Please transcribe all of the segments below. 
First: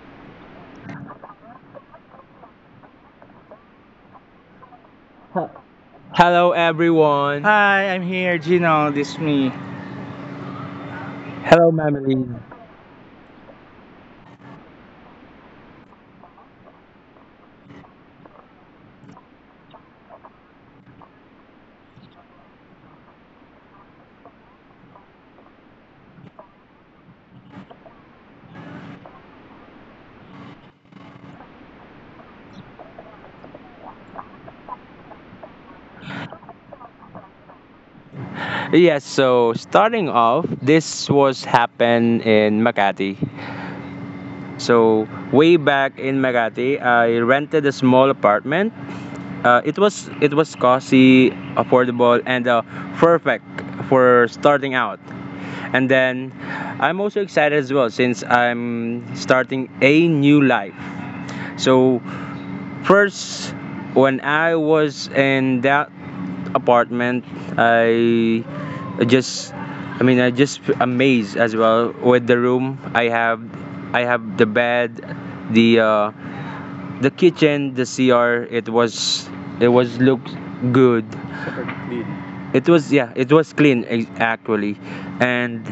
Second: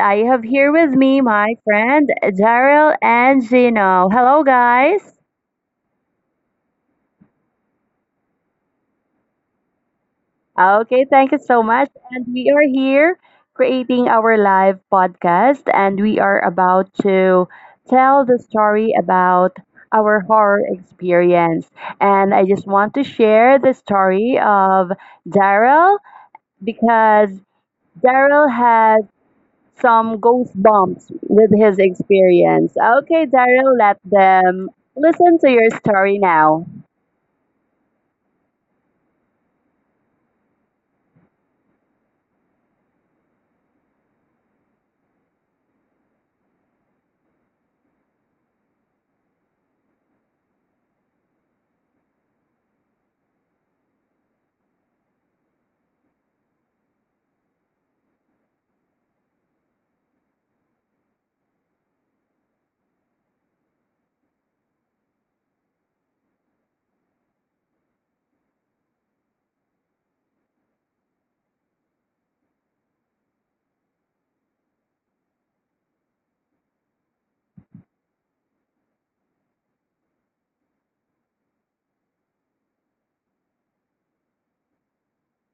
I have here with me my friend Daryl and Gino. Hello, guys. Hello everyone. Hi, I'm here, Gino. This is me. Okay, thank you so much. And we are here creating our live podcast, and we are about to tell the story about our horror experience. And I just want to share the story of Daryl because Daryl has some ghost bumps with his experience. Okay, Daryl, let them listen to your story now. Yes, so starting off, this was happened in Makati. So way back in Makati, I rented a small apartment. It was cozy, affordable, and perfect for starting out. And then I'm also excited as well since I'm starting a new life. So first, when I was in that apartment, I I just amazed as well with the room. I have the bed, the uh, the kitchen, the CR. It was looked good, super clean. It was, yeah, it was clean actually. And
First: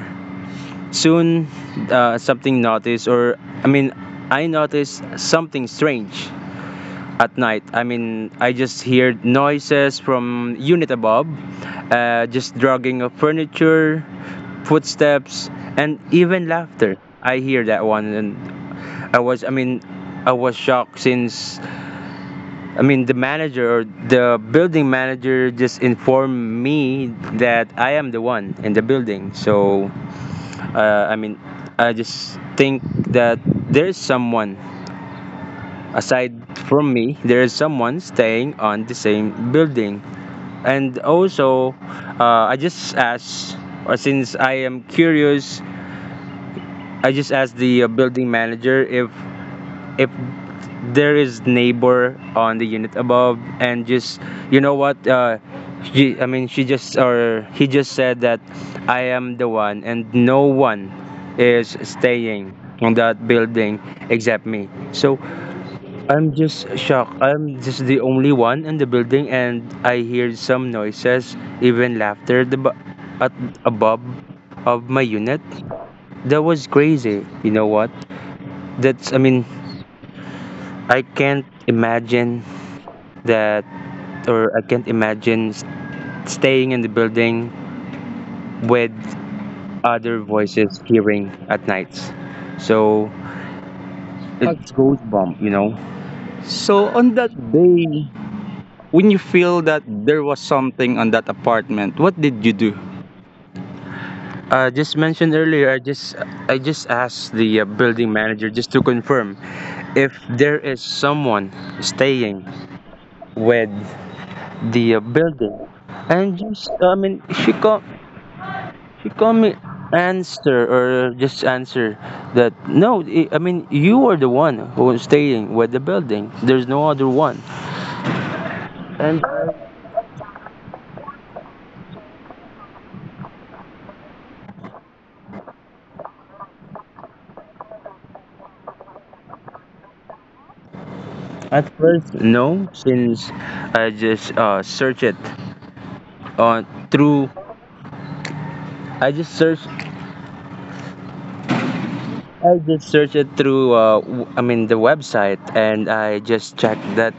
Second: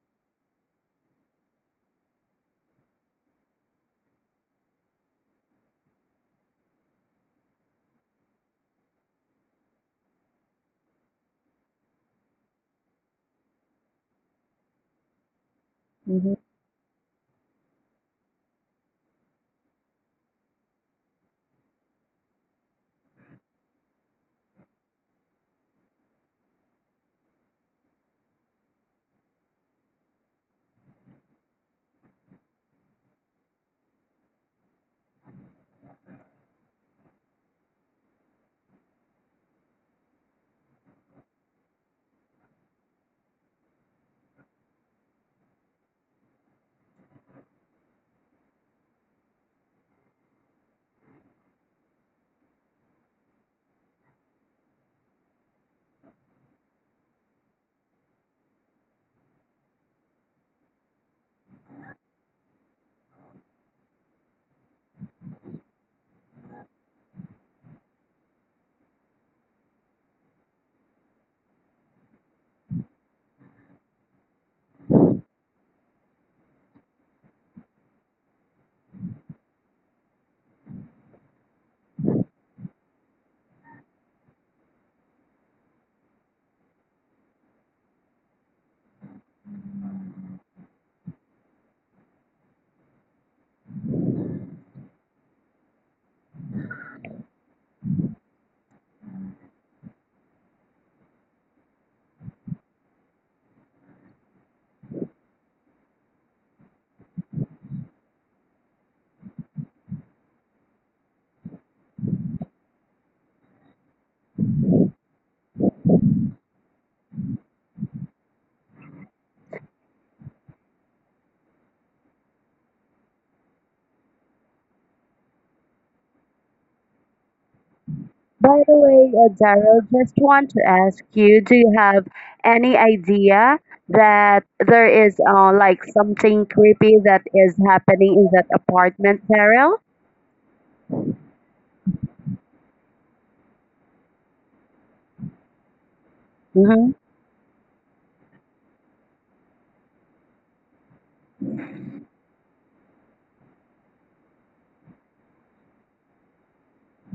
soon, something noticed or I mean I noticed something strange at night. I mean, I just hear noises from unit above, just dragging of furniture, footsteps, and Mhm. even laughter. I hear that one. And I was, I mean, I was shocked since, I mean, the manager or the building manager just informed me that I am the one in the building. So, I mean, I just think that there is someone aside from me, there is someone staying on the same building. And also, I just asked, or since I am curious, I just asked the building manager if if there is neighbor on the unit above. And just, you know what, she, I mean, she just or he just said that I am the one, and no one is staying on that building except me. So I'm just shocked. I'm just the only one in the building and I hear some noises, even laughter at above of my unit. That was crazy. You know what? That's I mean, I can't imagine that, or I can't imagine staying in the building with other voices hearing at nights. So it goes bump, you know. So on that day, when you feel that there was something on that apartment, what did you do? Just mentioned earlier, I just asked the building manager just to confirm if there is someone staying with the building. And just, I mean, she called me, answer or just answer that, no, I mean you are the one who is staying with the building. There's no other one. By the way, And Daryl, just want to ask you, do you have any idea that there is like something creepy that is happening in that apartment, Daryl? at first no, since I just searched it, uh, Mm-hmm. through, I just search I just search it through, I mean, the website. And I just checked that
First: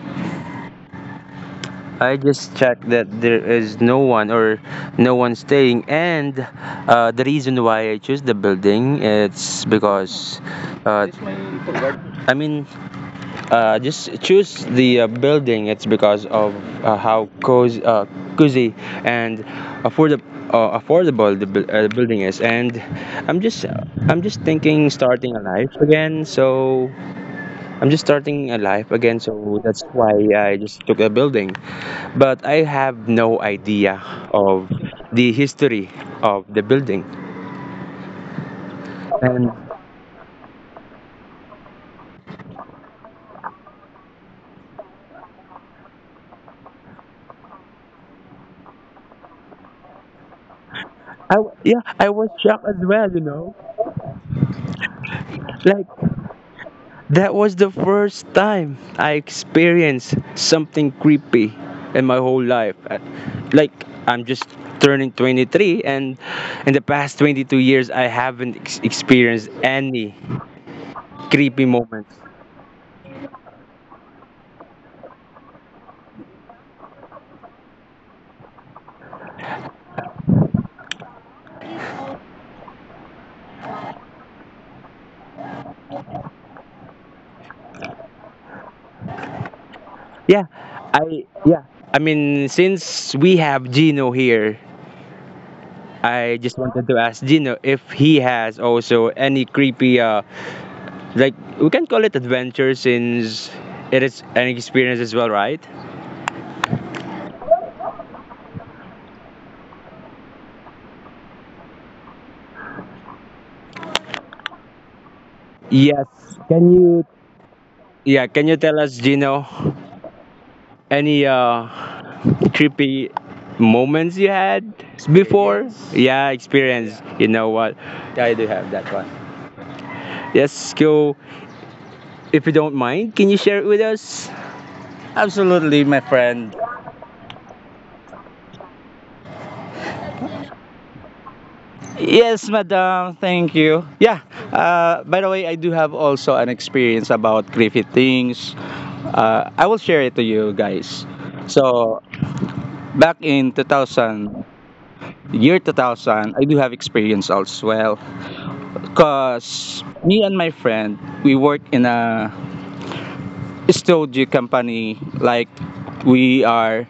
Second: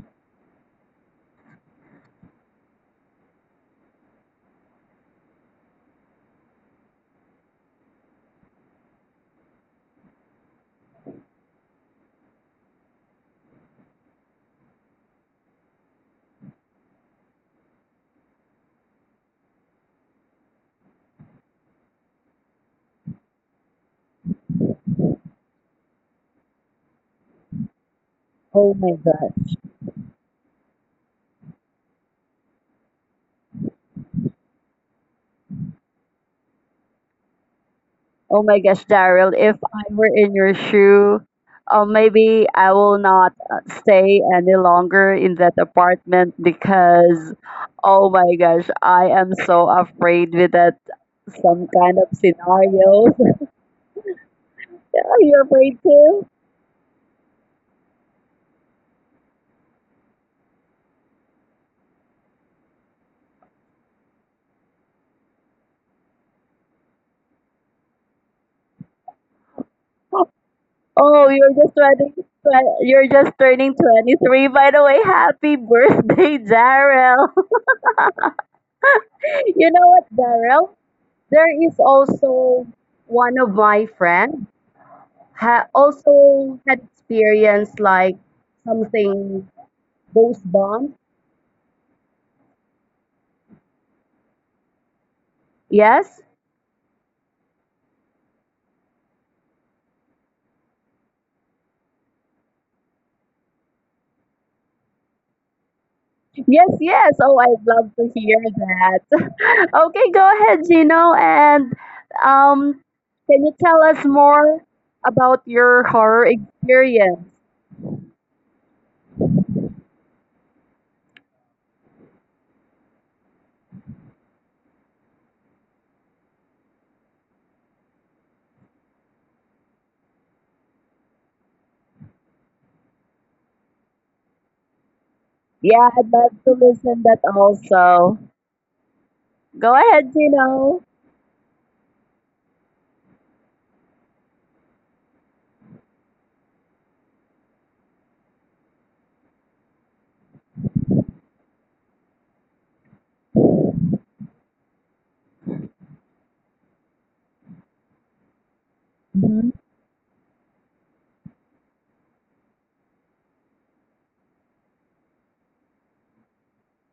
I just checked that there is no one, or no one staying. And the reason why I choose the building it's because, uh, I mean just choose the building. It's because of how cozy, cozy and affordable, affordable the building is. And I'm just thinking starting a life again. So I'm just starting a Oh my life again. So gosh. that's why I just took a building. But I have no idea of the history of the building. Oh my gosh, Daryl, And if I were in your shoe, maybe I will not stay any longer in that apartment because, oh my gosh, I am so afraid with that some yeah, kind I of was shocked as well. scenarios. You know, Are you afraid like, too? that was the first time I experienced something creepy in my whole life. Like I'm just turning 23, and in the past 22 years I haven't experienced any Oh, you're creepy just moments. turning, you're just turning 23. By the way, happy birthday, Daryl. You know what, Daryl? There is also one of my friends also had experience like something Yeah, ghost bomb. I yeah. I mean, since we have Gino here, Yes, I just wanted to ask Gino if he has also any creepy like, we can call it adventure, since it is an experience as well, right? yes, yes. Oh, I'd love to hear that. Okay, go ahead, Gino, and um, can you tell us more about your Yes. horror Can you? experience? Yeah. Can you tell us, Gino, any creepy moments you had before? Experience. Yeah, experience. Yeah. You know what? I do have that one. Yes, go. If you don't mind, can you share it with us? Yeah, Absolutely, I'd my love to friend. listen that also. Go ahead, Gino. Yes, madam. Thank you. Yeah. By the way, I do have also an experience about creepy things. I will share it to you guys. So, back in 2000, year 2000, I do have experience as well. Mm-hmm, Because me and my friend, we work in a studio company. Like, we are,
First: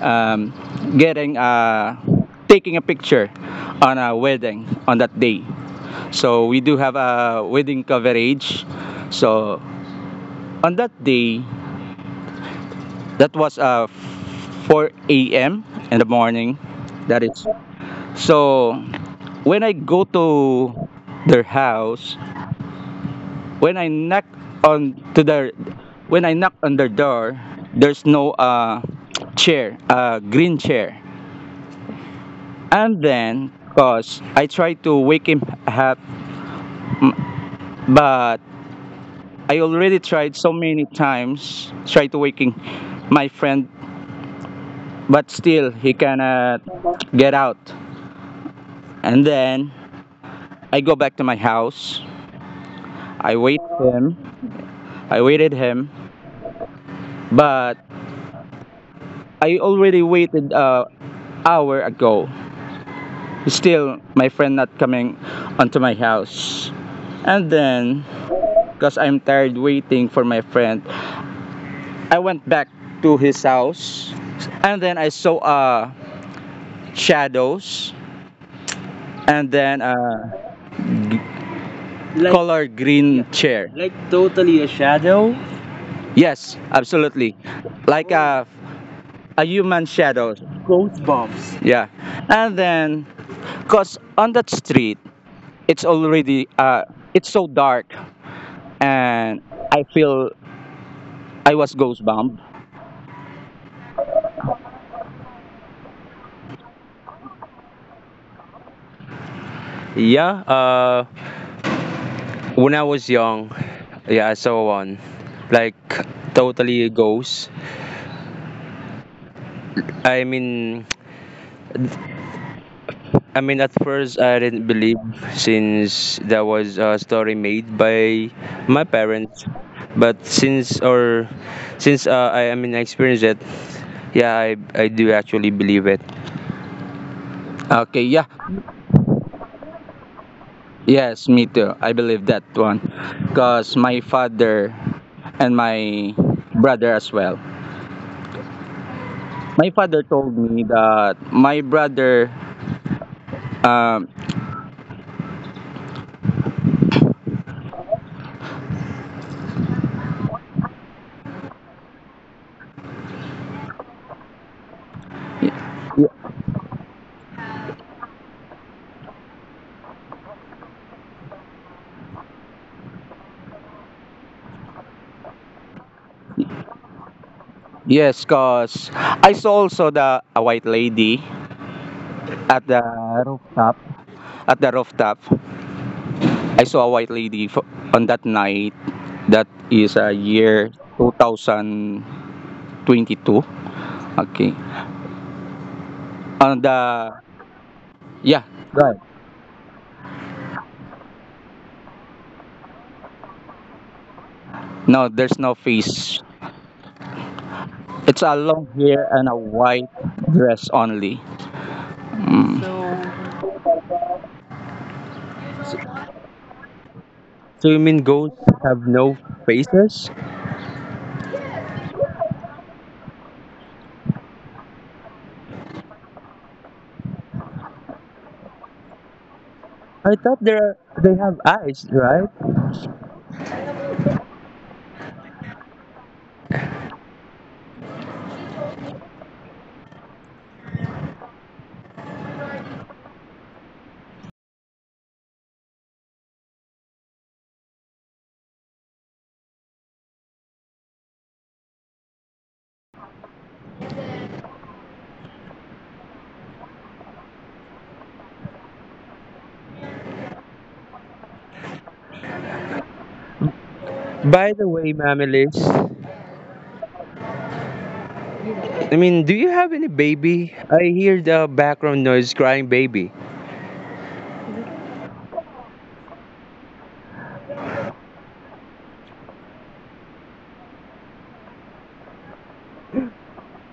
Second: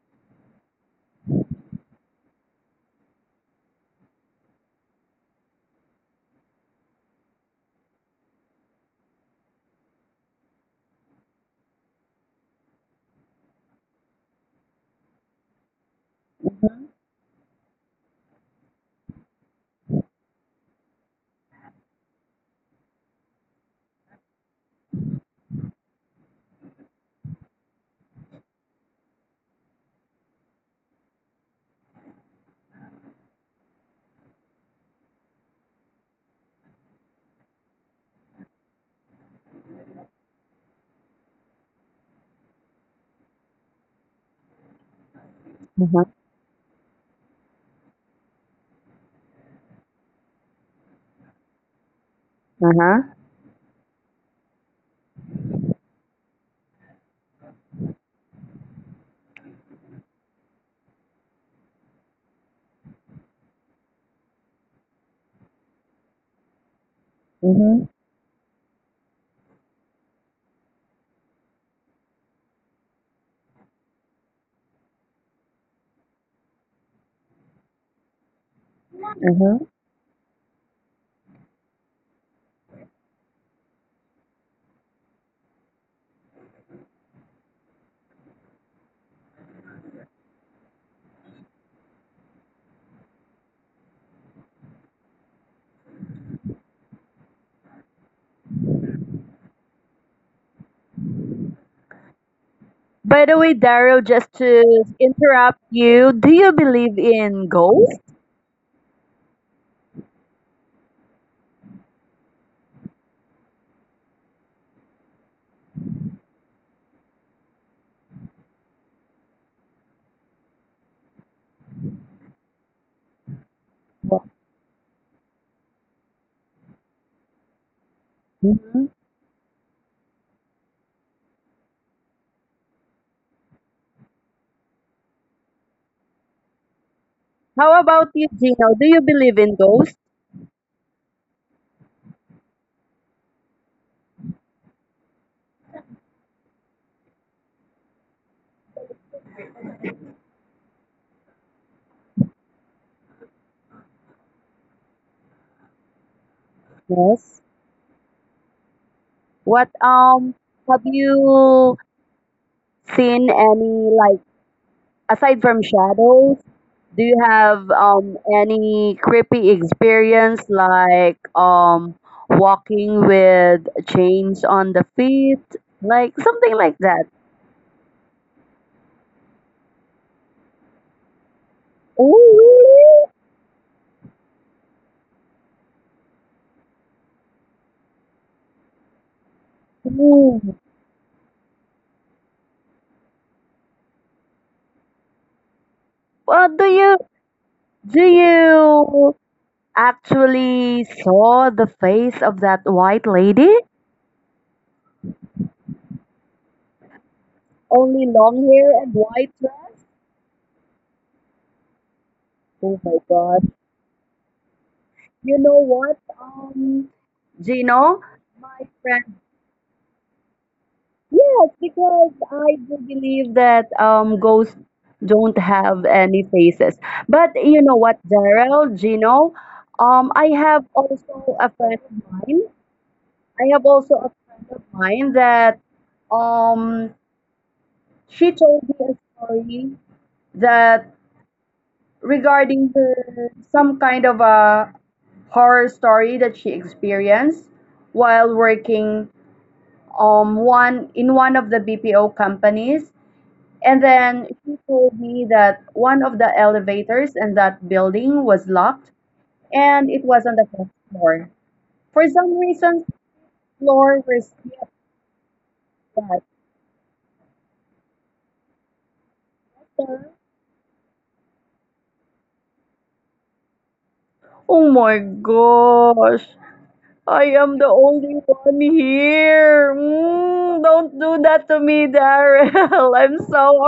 um, getting a, taking a picture on a wedding on that day. So, we do have a wedding coverage. So, on that day, that was 4 a.m. in the morning. mm-hmm, That is. So, when I go to their house, when I knock on to their when I knock on their door, there's no chair, green chair. And then, cause I try to wake him up, m- but I already tried so many times try to waking my friend, but still he uh-huh, cannot get out. And then I go back to my house. uh-huh, I wait him. I waited him, but I already waited a hour ago. Still, my friend not coming onto my house. And mm-hmm, then, because I'm tired waiting for my friend, I went back to his house. And then I saw, shadows. And mm-hmm. then a color green chair. Like totally a shadow? Yes, absolutely. Like, oh, a human shadow. Ghost bombs. Yeah. And then, because on that street, it's already, it's so dark. And I feel I was ghost bombed. By the way, Daryl, just to interrupt you, do you believe in ghosts? Yeah, when I was young, yeah, I saw one, like totally a ghost. I mean, I mean at first I didn't believe since there was a story made by my Hmm. parents. But since, or since, I mean I experienced it, yeah, I do actually believe it. How Okay, about yeah. you, Gino? Do you believe in ghosts? Yes, me too. I believe that one. Because my father and my brother as well. My father told me that my brother, um, Yes. What, have you seen any like aside y- from y- shadows? Do you have any creepy experience like walking with chains on the feet, like something like that? yes, because I saw also the a white lady at the Oh, rooftop. At the rooftop, I saw a white lady on that night. That is a really? Mm. year 2022. Okay. Uh, On do you the, Do yeah, right. you actually saw the face of that white lady? No, there's no face. Only It's a long long hair and hair and a white dress. white dress only. Oh Mm. my God! You know what? So you mean Gino? ghosts My have no friend. faces? Yes, because I do believe that ghosts don't have any faces. But you know what, Daryl, Gino, I I thought there have are, they have also a friend eyes, of right? mine. I have also a friend of mine that um she told me a story that regarding her some kind of a horror story that she experienced while working one of the BPO companies, and then she told me that one of the elevators in that building was locked and it was on the first floor for some reason floor was By the way, Mamilis, not I mean, do you have any that baby? I hear the background noise crying baby. oh my gosh, I am the only one here. Mm, don't do that to me, Daryl. I'm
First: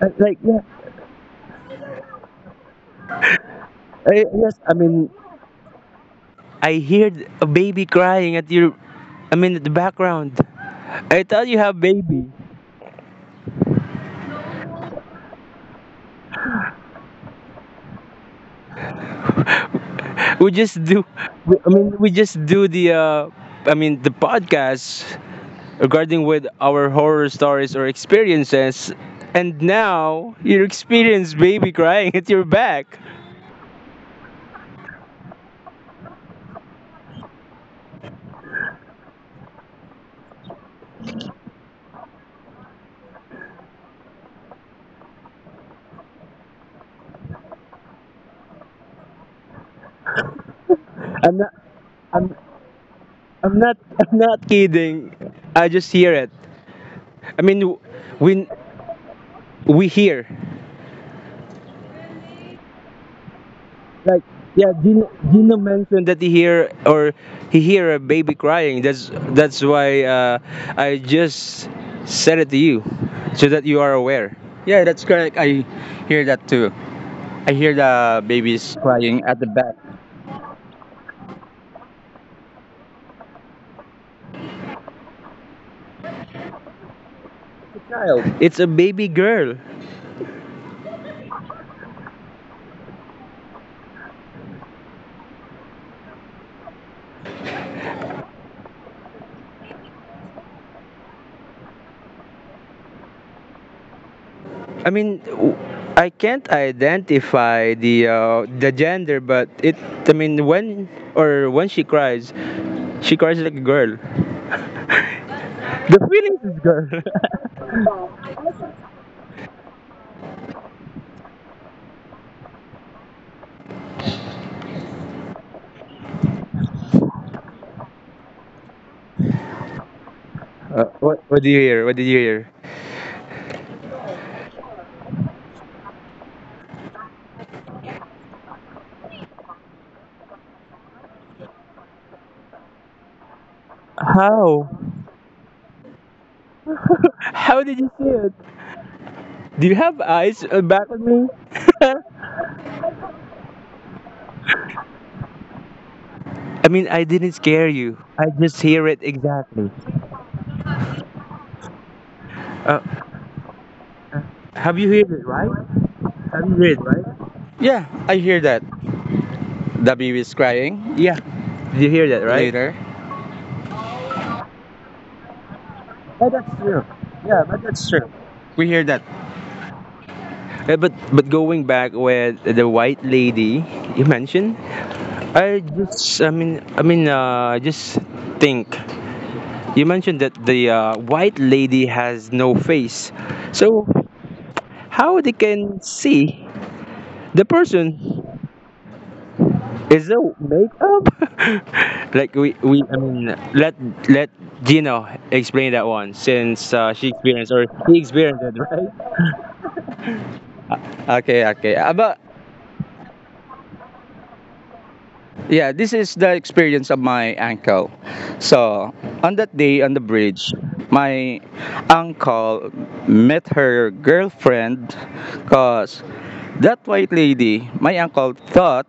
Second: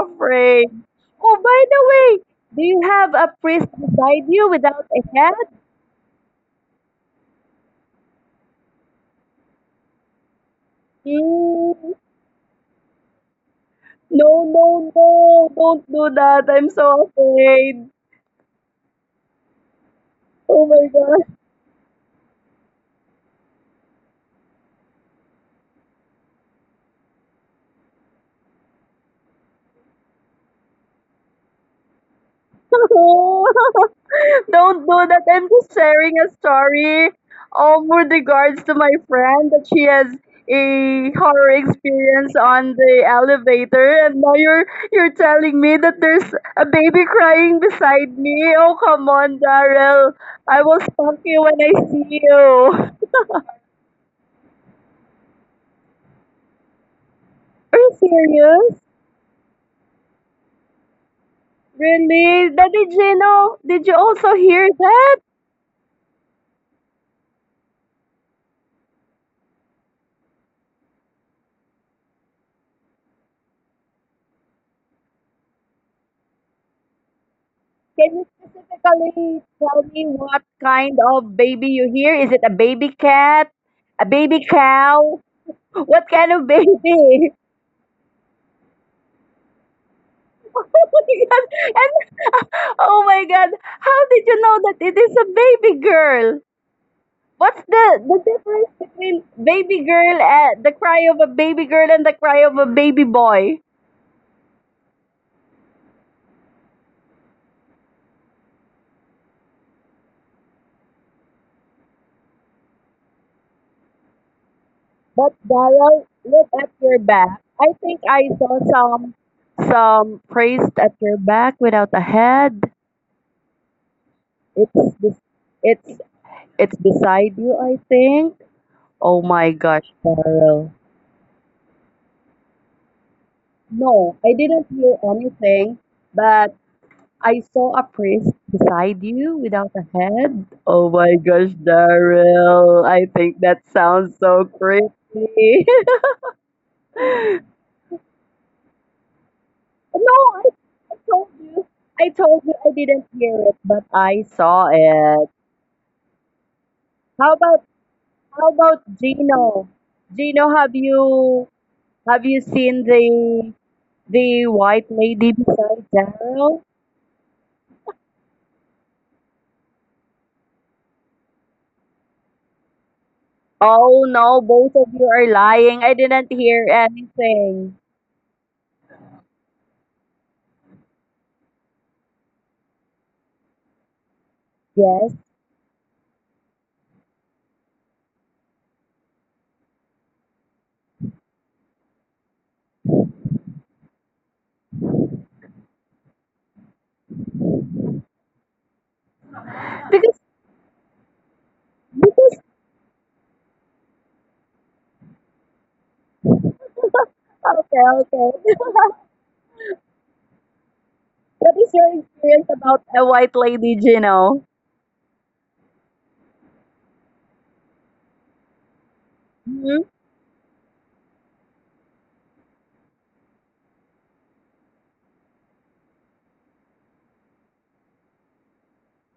Like, yeah, afraid. Oh, by the way, do you have a priest beside you yes. I without a mean, head? I hear a baby crying at your, I mean, at the background. I thought you have Mm, baby. no, no, no. Don't do that. I'm so afraid. We Oh just my do. god. We, I mean, we just do the. I mean, the podcast regarding with our horror stories or experiences. And now you experience baby crying at your back. Don't do that. I'm just sharing a story, with regards to my friend that she has a horror experience on the elevator, and now you're telling me that there's a baby crying beside me. Oh come on, Daryl. I will spank I'm you not, when I see you. I'm Are I'm not I'm not kidding. I just hear it. I mean, you when serious? we hear, Really? Daddy Gino, did you like, also hear yeah, that? Gino mentioned that he hear a baby crying. That's why, I just said it to you so that you are aware. Yeah, that's correct. I hear that too. I hear Can you the babies crying specifically at the back. tell me what kind of baby you hear? Is it a baby cat? A baby cow? What kind of baby? Child. It's a baby girl. Oh my god. And, oh my god. How did you know that it is a baby girl? What's the difference between baby girl and the cry of a baby girl and the cry of a baby boy? I mean, I can't identify the gender, but it. I mean, when she cries like a girl. But Daryl, The feelings look is at girl. your back. I think I saw some priest at your back without a head. It's bes- it's it's beside you, I think. Oh my gosh, Carl. What do you hear? What did you hear? No, I didn't hear anything, but I saw a priest beside you without a head. Oh my gosh, Daryl. I think that sounds so How? creepy. How did you see it? Do you No, have I, eyes, I back at told me? you. I told you I didn't hear it, but I saw it. I mean, I How didn't about scare you. I how just about hear it Gino? exactly. Gino, have you seen Uh, the white have you heard lady it right? beside Have Daryl? you heard it right? Yeah, I hear that. The baby is crying. Yeah, did you hear that, right? Later. Oh no, both of you are lying. I didn't Yeah, hear that's true. Yeah, but anything. that's true. Eh, but going back with the white lady you mentioned, Yes? I just I mean just think you mentioned that the white lady has no face, so how they can see the person Because, is the makeup? because, Like, we I mean, let Gino explain that one, since she experienced or okay, he okay. experienced it, right? What Okay, is okay. your About, experience about a white lady, Gino? yeah, this is the experience of my uncle. So, on that Hmm? day on the bridge, my uncle met her girlfriend, because that white lady, my uncle thought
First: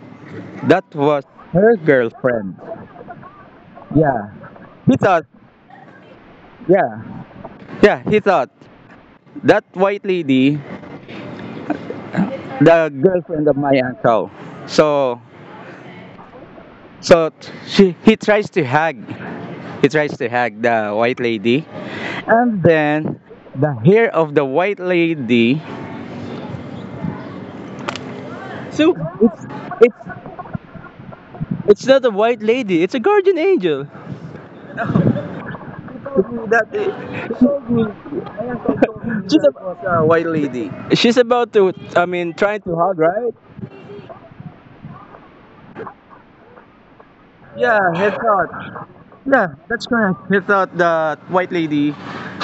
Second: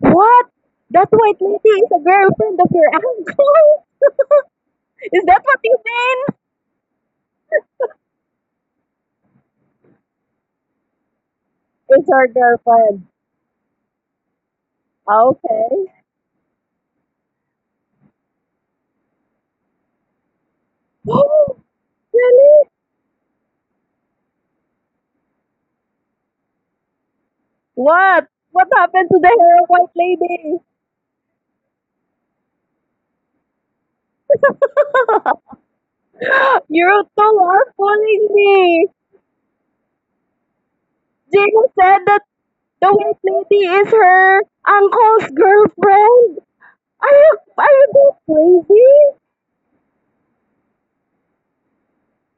What? that That was white lady her is a girlfriend girlfriend. of your uncle? Yeah. He Is thought, that what you mean? yeah. Yeah, he thought that white lady, It's her the girlfriend. girlfriend of my uncle. So, Okay. so she, he tries to hug. He tries to hug the white lady. And Really? then the hair of the white lady. What? What So happened to the It's hair white it's lady? it's not a white lady. It's a guardian angel. She told me that it, You two told are me, fooling Ayan me. told me, she's that a, it was a white lady. She's about Jacob to, said I that mean, trying to the hug, white right? lady is her uncle's girlfriend. Are Yeah, you he guys thought. crazy? Yeah, that's correct. He thought the white lady,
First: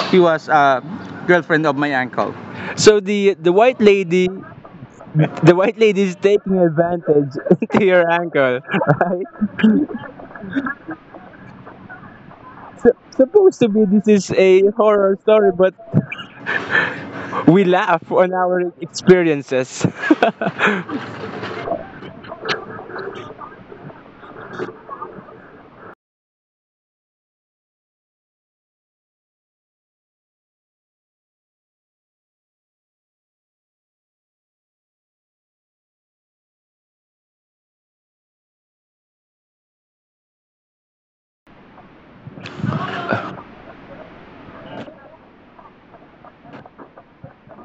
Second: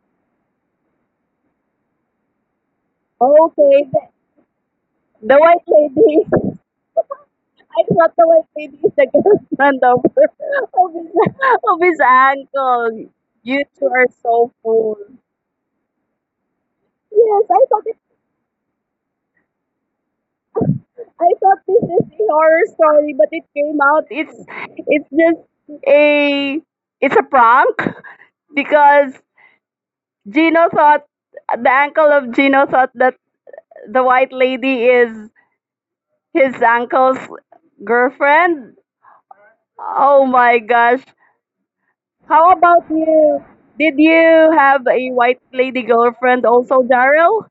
she was a girlfriend of my uncle. So Okay, the, the the white white lady is taking lady. advantage to I your thought the white uncle, lady is the right? girlfriend of her, of his of his uncle. Supposed You to be two are this is so a fool. horror story, but Yes, we I thought it. laugh on our experiences. I thought this is a horror story, but it came out. It's just a it's a prank because Gino thought the uncle of Gino thought that the white lady is his uncle's girlfriend. Oh my gosh. How about you? Did you have a white lady girlfriend also, Daryl?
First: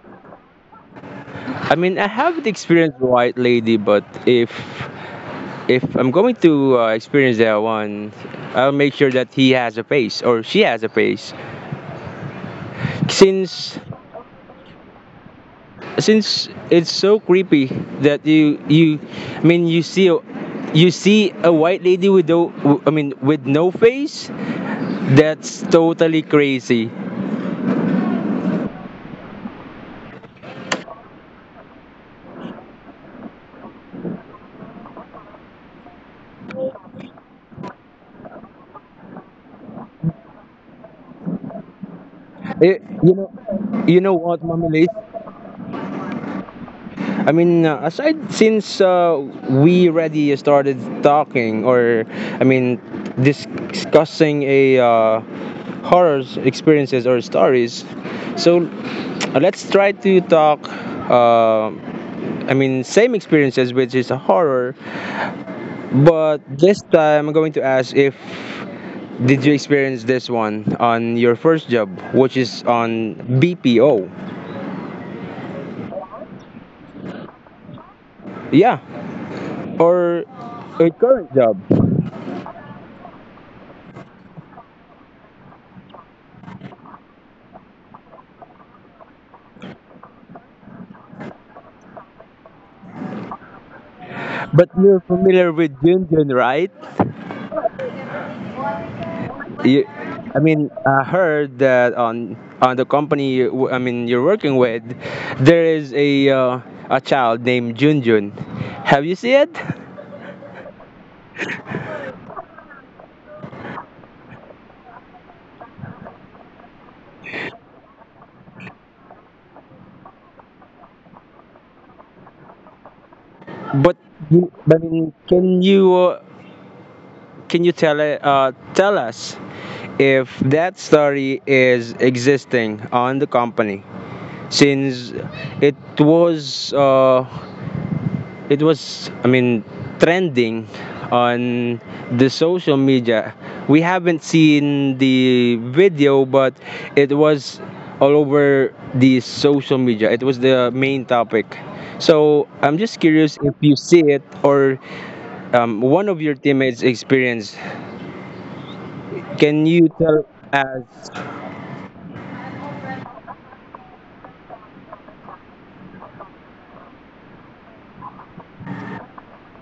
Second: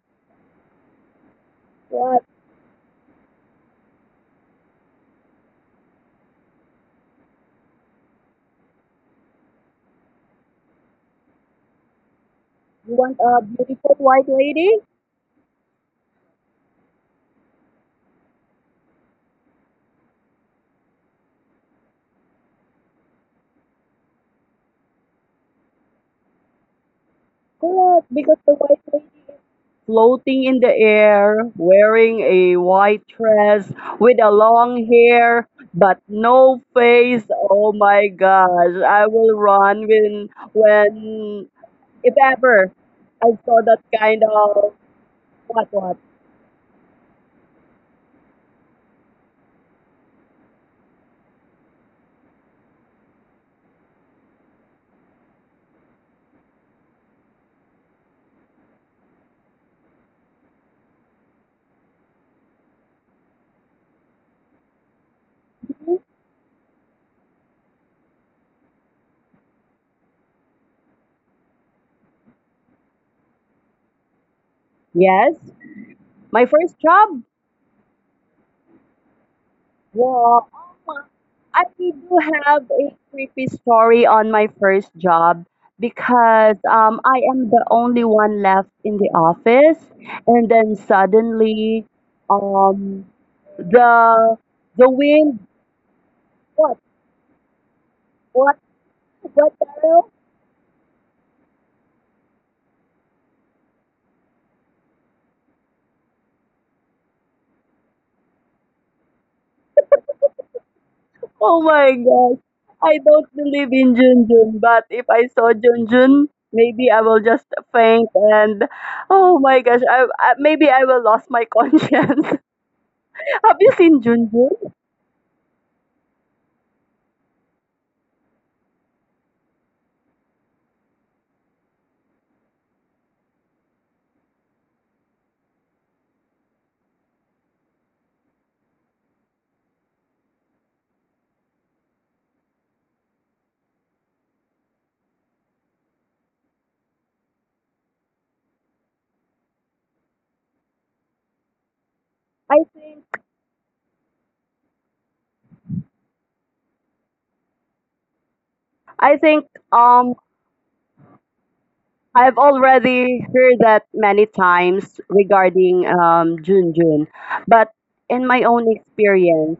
I mean, I What? haven't experienced White Lady, but if I'm going to experience that one, I'll make sure that he has a face or she has a face, You want a since beautiful white lady? It's so creepy that you, I mean, you see. You see a white lady with no, I mean, with no face. That's totally crazy. Correct, because the white lady floating in the air, wearing a white dress with a long hair but no face. Oh my gosh, I will run when if ever Eh, you I know, saw that you kind know what, of Mamilis? what what. Aside since we already started talking, or I mean, discussing a horrors experiences or stories, so let's try to talk. Uh, same experiences, which is a horror, but this time I'm going to ask if did you experience this one on your first job, which is on BPO? Yes, my first job. Yeah, or Well, a current job. I do have a creepy story on my first job because I am the only one left in the office, and then suddenly, um, the But the you're wind. familiar with Junjun, right? What? What? What? You, Daryl? I heard that on the company I mean you're working with, there is a child named Junjun. Have you seen it? Oh my gosh! I don't believe in Junjun, but if I saw Junjun, maybe I will just faint and oh my gosh! I maybe I will lose my conscience. Have you seen But Junjun? I mean, can you tell us if that story is existing on the company since it was uh, it was trending on the social media. We haven't seen the video, but it was all over the social media. It was the main topic, so I I'm just think curious if you see it, or one of your teammates experienced. I think Can you um tell us? I've already heard that many times regarding Jun Jun, but in my own experience.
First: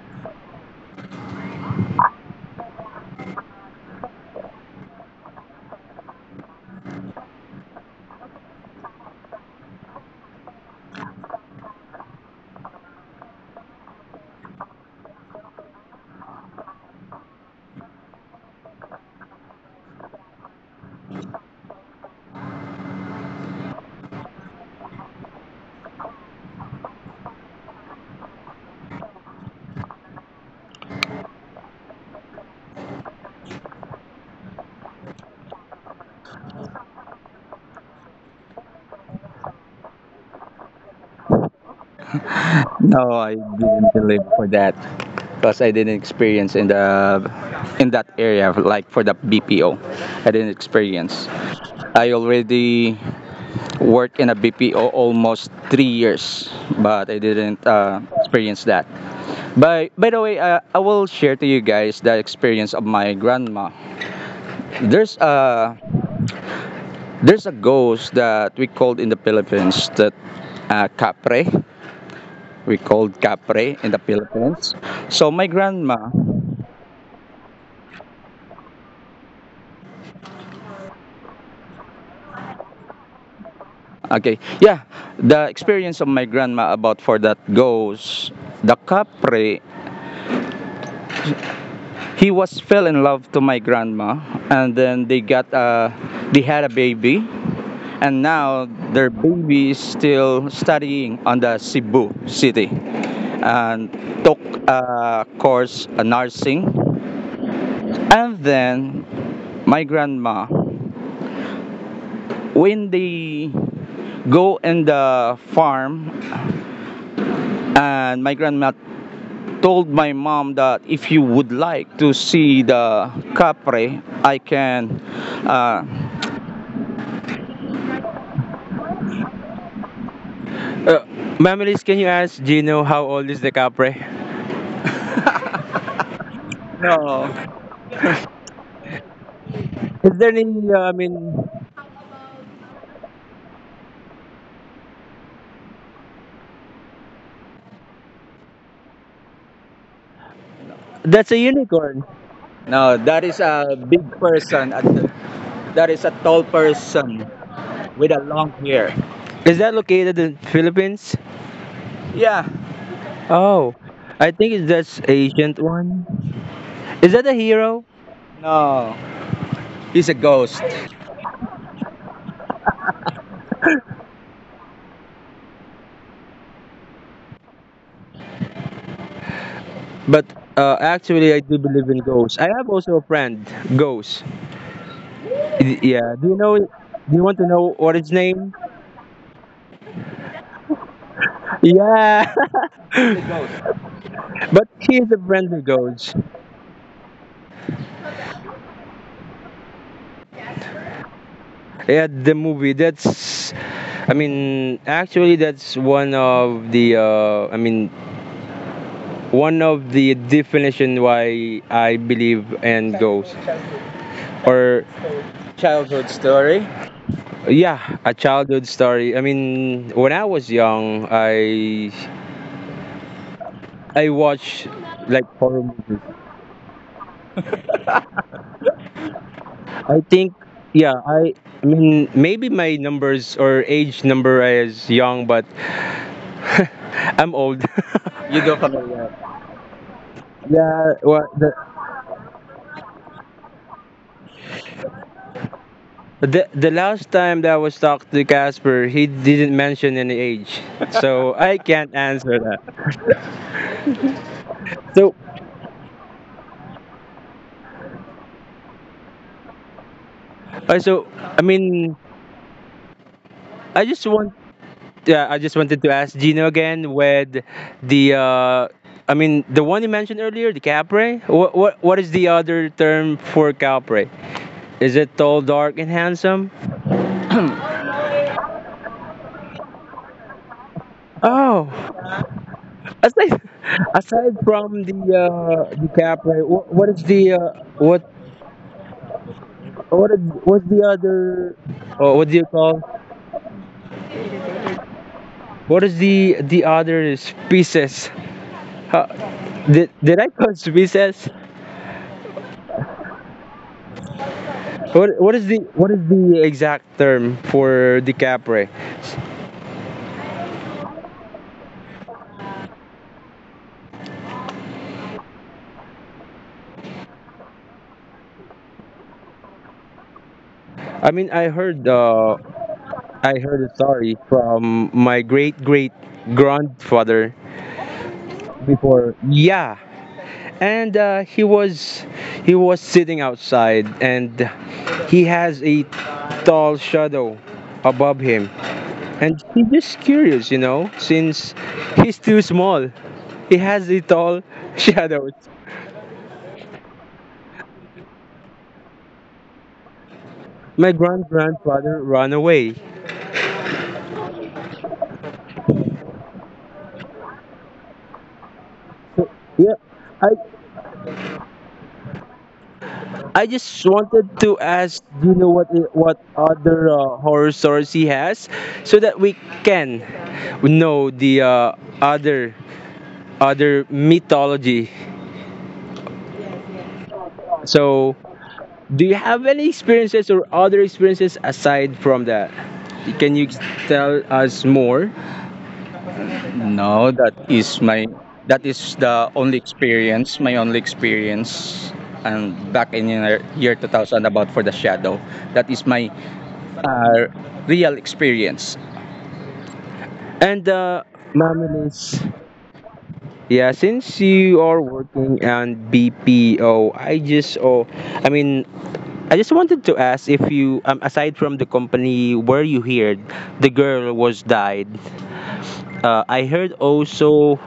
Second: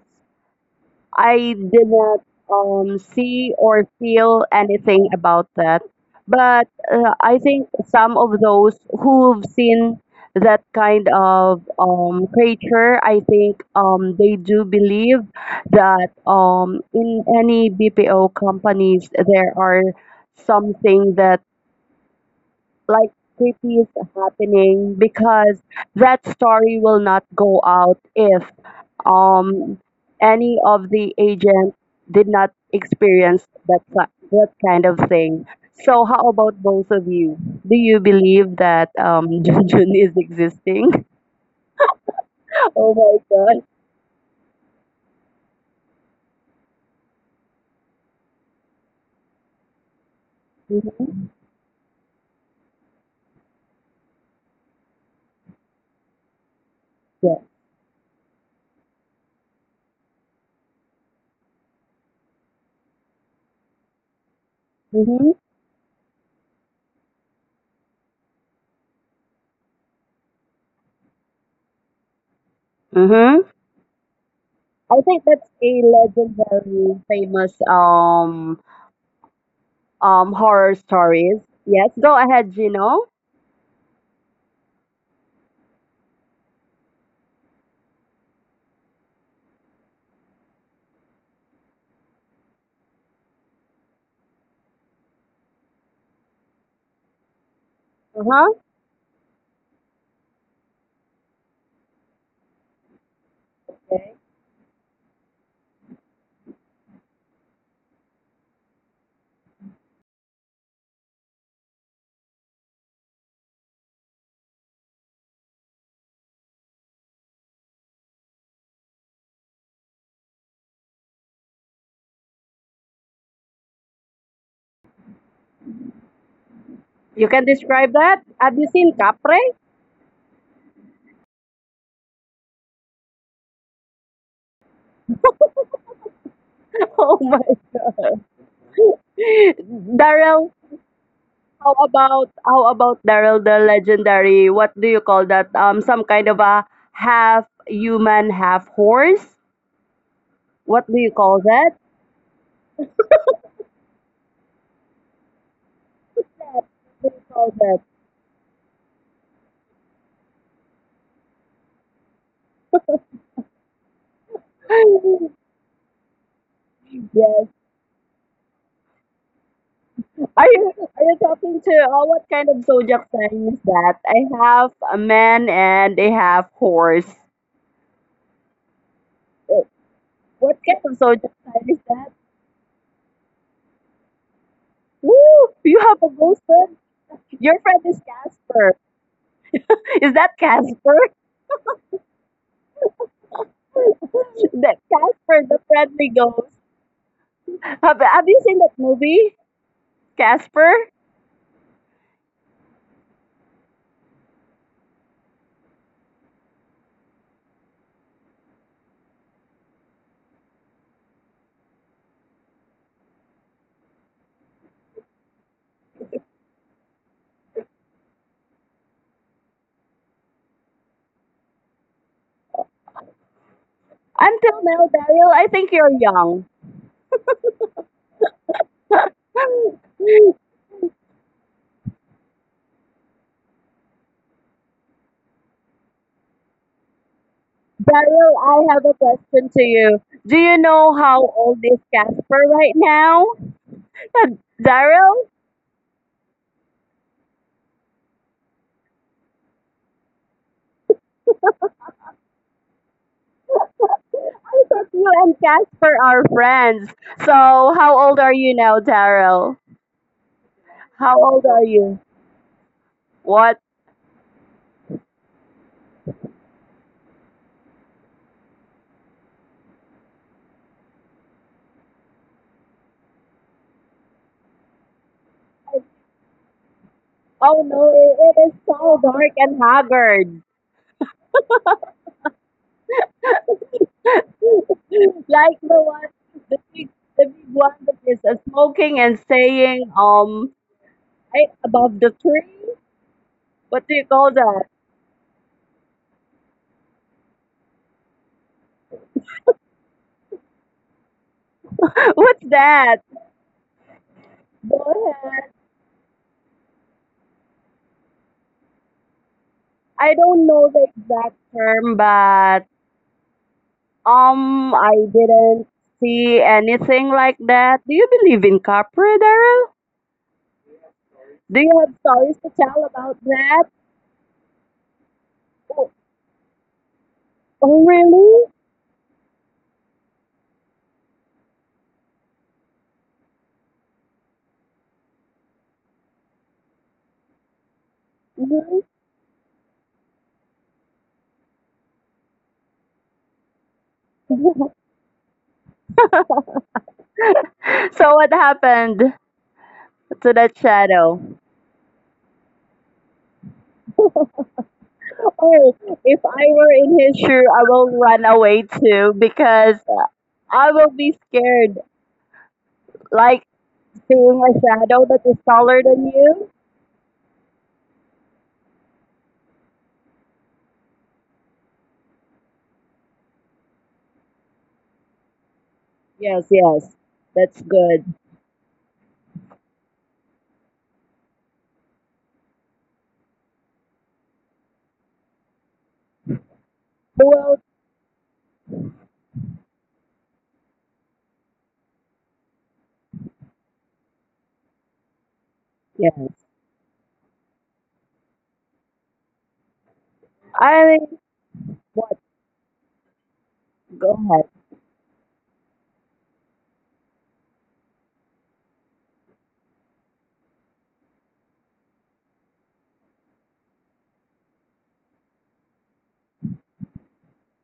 I did not see or feel anything about that. But I think some of those who've seen that kind of creature, I think they do believe that in any BPO companies, there are something that like creepy is happening because that story will not go out if um any of the agents did not experience that that kind of thing. So how about both of you? Do you believe that Junjun is existing? Oh No, my I god. didn't live for that because I didn't experience in the in that area like for the BPO. I didn't experience. Mhm. I already worked in a BPO almost 3 years, but I Yeah. didn't experience that. By the way, I will share to you guys the experience of my grandma. There's Mm-hmm. a there's a ghost that we called in the Philippines that capre. We called Mm-hmm. capre in the Philippines. I think So my that's a grandma, legendary famous horror stories. Yes, go ahead, Gino. okay, yeah, the experience of my grandma about for that ghost, the capre, he was fell in love to my grandma, and then they had a baby, and Uh-huh. now their baby is still studying on the Cebu City and Okay. took a course, a nursing, and then my grandma, when they go in the farm, and my grandma told my mom that if you would like to see the capre, I can uh, You can describe that? Have you seen Capre? uh, Mamilis, can you ask Gino how old is the Capre? Oh No, my. is there any, Daryl, I mean, how about Daryl the legendary? What do you call that? Some kind of a half human, half horse? What do you that's a call that? unicorn. No, that is a big person. At the, that is a tall What do you person call that? with a long hair. Is that located in Philippines? Yeah. Oh, I think it's that's ancient one. Is that a Yes. hero? No, he's a ghost. Are you talking to oh, what kind of zodiac sign is that? I have a man and a half horse. Eh, But what kind of zodiac actually, I do sign is believe in that? ghosts. I have also a friend, ghost. Woo! You have a Yeah. Do ghost. you know? Do you want to Your know friend what is his name? Casper. Is that Casper? Yeah, the ghost. But That he's a Casper, the friendly friendly ghost. ghost. Have you seen that movie, Casper? Yeah, the movie. I mean, actually, that's one of the. I mean, one of the definition why I believe in ghosts, or childhood story. Yeah, a childhood story. I mean, when I was young, I Until watched now, like Daryl, I horror think you're movies. young. Daryl, I think, yeah, I mean, maybe my numbers or age number is young, but I'm old. You I go have from a there. question to you. Do you know Yeah, how well, old is Casper right now? Uh, Daryl, the last time that I was talking to Casper, he didn't mention any age, so I can't answer that. I thought you So, and Casper are friends. So, how old are you now, Daryl? So How old I are you? mean, What? I just want, yeah, I just wanted to ask Gino again with the, uh, I mean, the one you mentioned earlier, the Capre. What is the other term for Capre? Is it tall, dark, and handsome? Oh no, it is so dark and haggard. Oh, aside aside from the Like the one, DiCaprio, the big, what is the the big one that what is smoking and saying, what is, what's the right other? above the Oh, what do you tree. call? What do you call that? What is the other species? Huh, did I call species? What's that? What Bohan. is the what is the exact term for DiCaprio? I don't know the exact term, but I didn't see anything like that. Do you believe in Capri, Daryl? I mean, Do you have stories to tell about I that? heard a story from my Oh, great grandfather oh really? before. Yeah, and he was sitting outside, and he has a tall shadow above him, and he's just curious, you know, since he's too small, he has a tall shadow. So what happened to that My shadow? grandfather ran away. Or if I were in his shoe, I will run away too So, yeah, because i I will be scared. I Like just wanted seeing a to ask, shadow that do you is know what taller than what you. other horror stories he has so that we can know the other other mythology. Yes, yes, that's good. So, do you have any experiences or other experiences aside from that? Can you tell us more? No, that Well, is my That is the only experience, my only experience, and back in year 2000 about for the shadow. That is my yes. uh, real experience. And I think Ma'am Elise, what? yeah, Go since ahead. you are working on BPO, I mean, I just wanted to ask if you, aside from the company where you heard the girl was died, I heard also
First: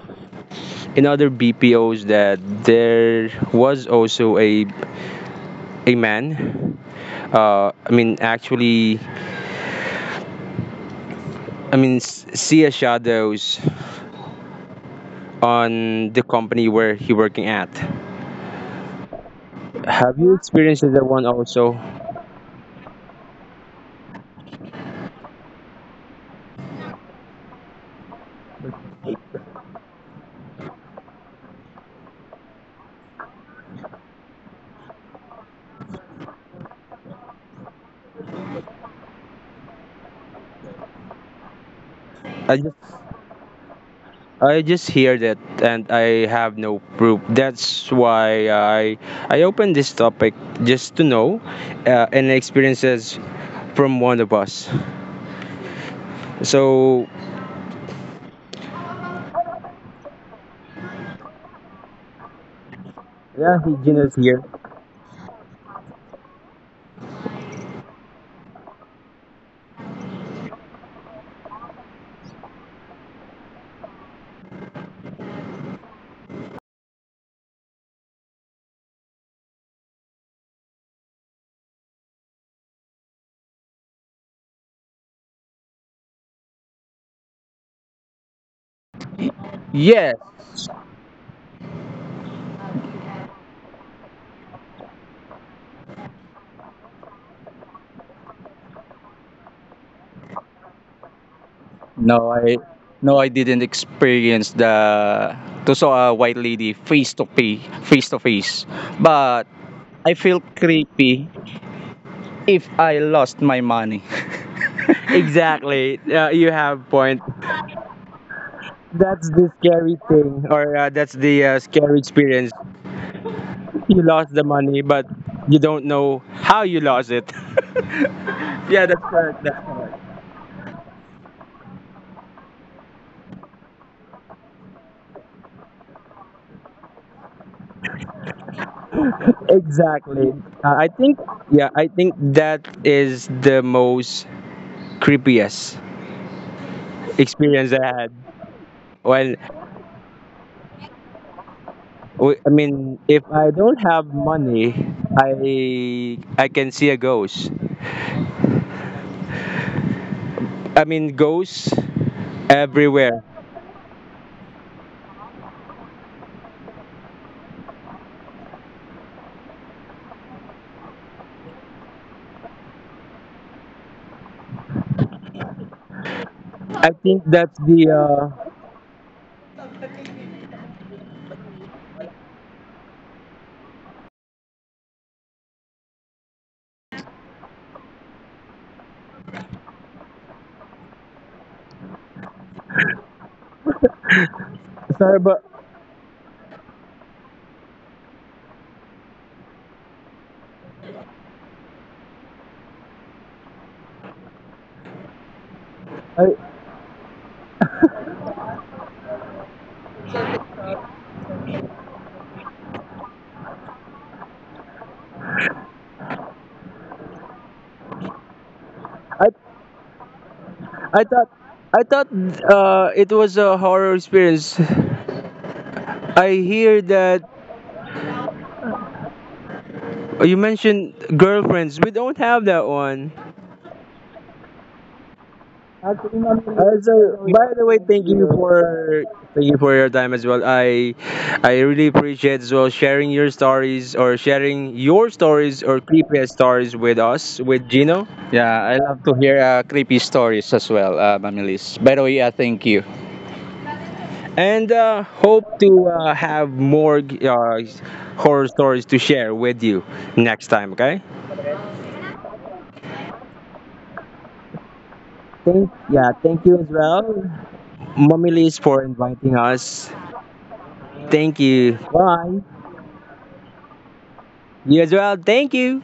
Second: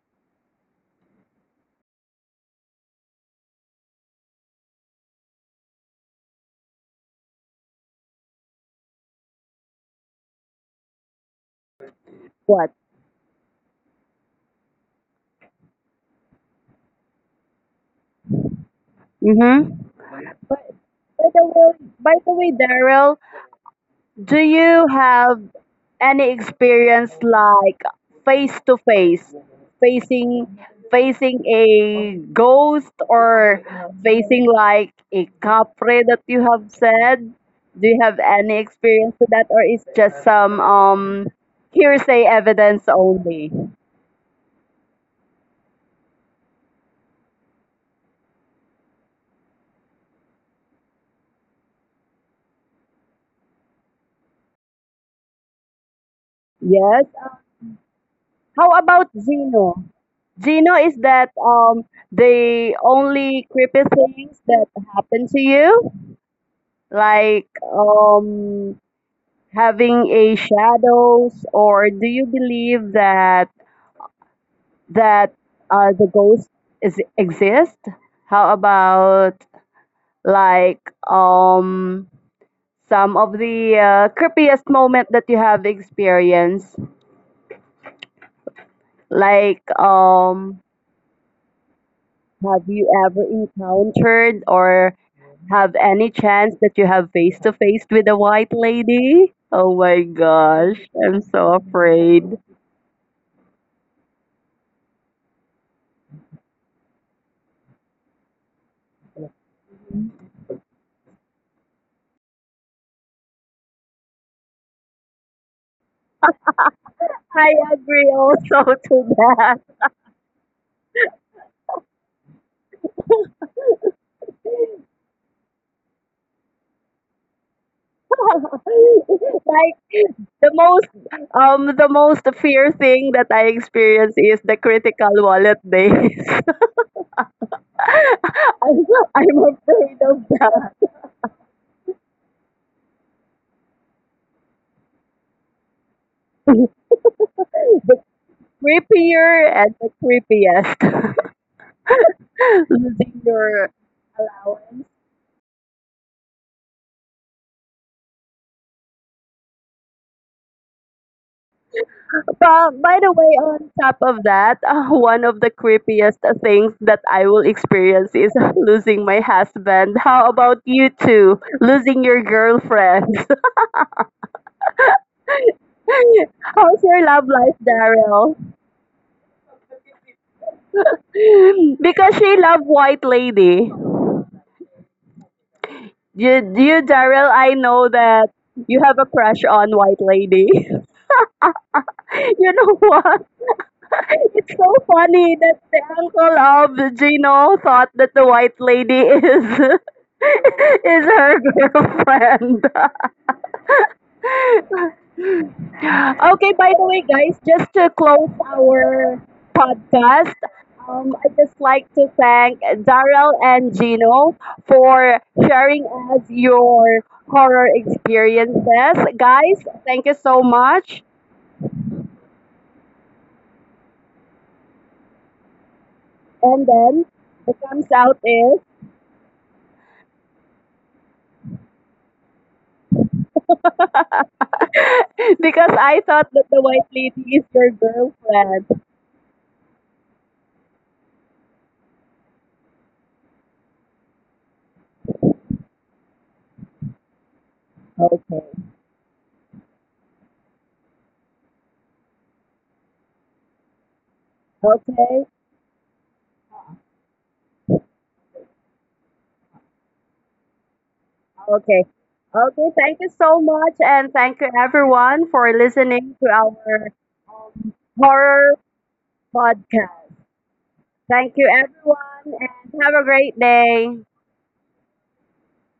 in other BPOs that there was also a man. I mean, actually, I mean, see What? a shadows on the company where he working at. Mm-hmm. Have you By, experienced that one by the way, also? by the way, Daryl, do you have any experience like face to face facing facing a ghost or facing like a capre that you have said? Do you have any experience with that, or is just some hearsay I just, evidence only? I just heard it and I have no proof. That's why I opened this topic just to know and experiences from one of us. Yes, So how about Gino? Gino, is that the only yeah, he creepy Gino's things here. that happen to you, like having a shadows? Or do you believe that that the ghost is exist? How about like um some of the creepiest moment that you have experienced, like Yeah. Have you ever encountered or have any chance that you have face to face with a white lady? Oh my gosh, I'm so afraid. No, I no, I didn't experience the to saw a white lady face to face, face to face. But I feel creepy if I lost my money. Exactly. You have point. I agree also to That's the that. scary thing, or that's the scary experience. You lost the money, but you don't know how you lost it. Yeah, that's correct. That's Like correct. the most the most fear thing that I experience is the critical wallet days. I'm, I'm afraid of Exactly. that. I think, yeah, I think that is the most creepiest experience I The had. When creepier and the creepiest. I mean, Losing if I your don't have money, allowance. I can see a ghost. I mean, ghosts But by the everywhere. way, on top of that, one of the creepiest things that I will experience is losing my husband. How about you two? Losing your girlfriend? How's I your think love life, that's the Daryl? Because she love White Lady. You, you, Daryl, I know that you have a crush on White Lady. You know what? It's so sorry, funny but that the uncle of Gino thought that the White Lady is is her girlfriend. I Okay, by the way, guys, just to close our podcast, I just like to thank Daryl and Gino for sharing us your horror experiences. I Guys, thank you so much. I thought I thought it was a horror experience. I And hear then that the comes out is you mentioned girlfriends. We don't have that one. because I thought that the white So, lady by is the your way, girlfriend. Thank you for your time as well. I really appreciate as well sharing your stories or creepy stories with us with Gino. Okay. Yeah, I love to hear creepy stories as well, Mamilis. By the way, thank you. And Okay. hope to have more horror stories to share with you next time. Okay. Okay. Okay, thank you so much, and thank you everyone for yeah, listening to thank you as our well, Mommy Liz, horror for inviting us. podcast. Thank Thank you you. Bye. everyone, and have a great day. You as well. Thank you.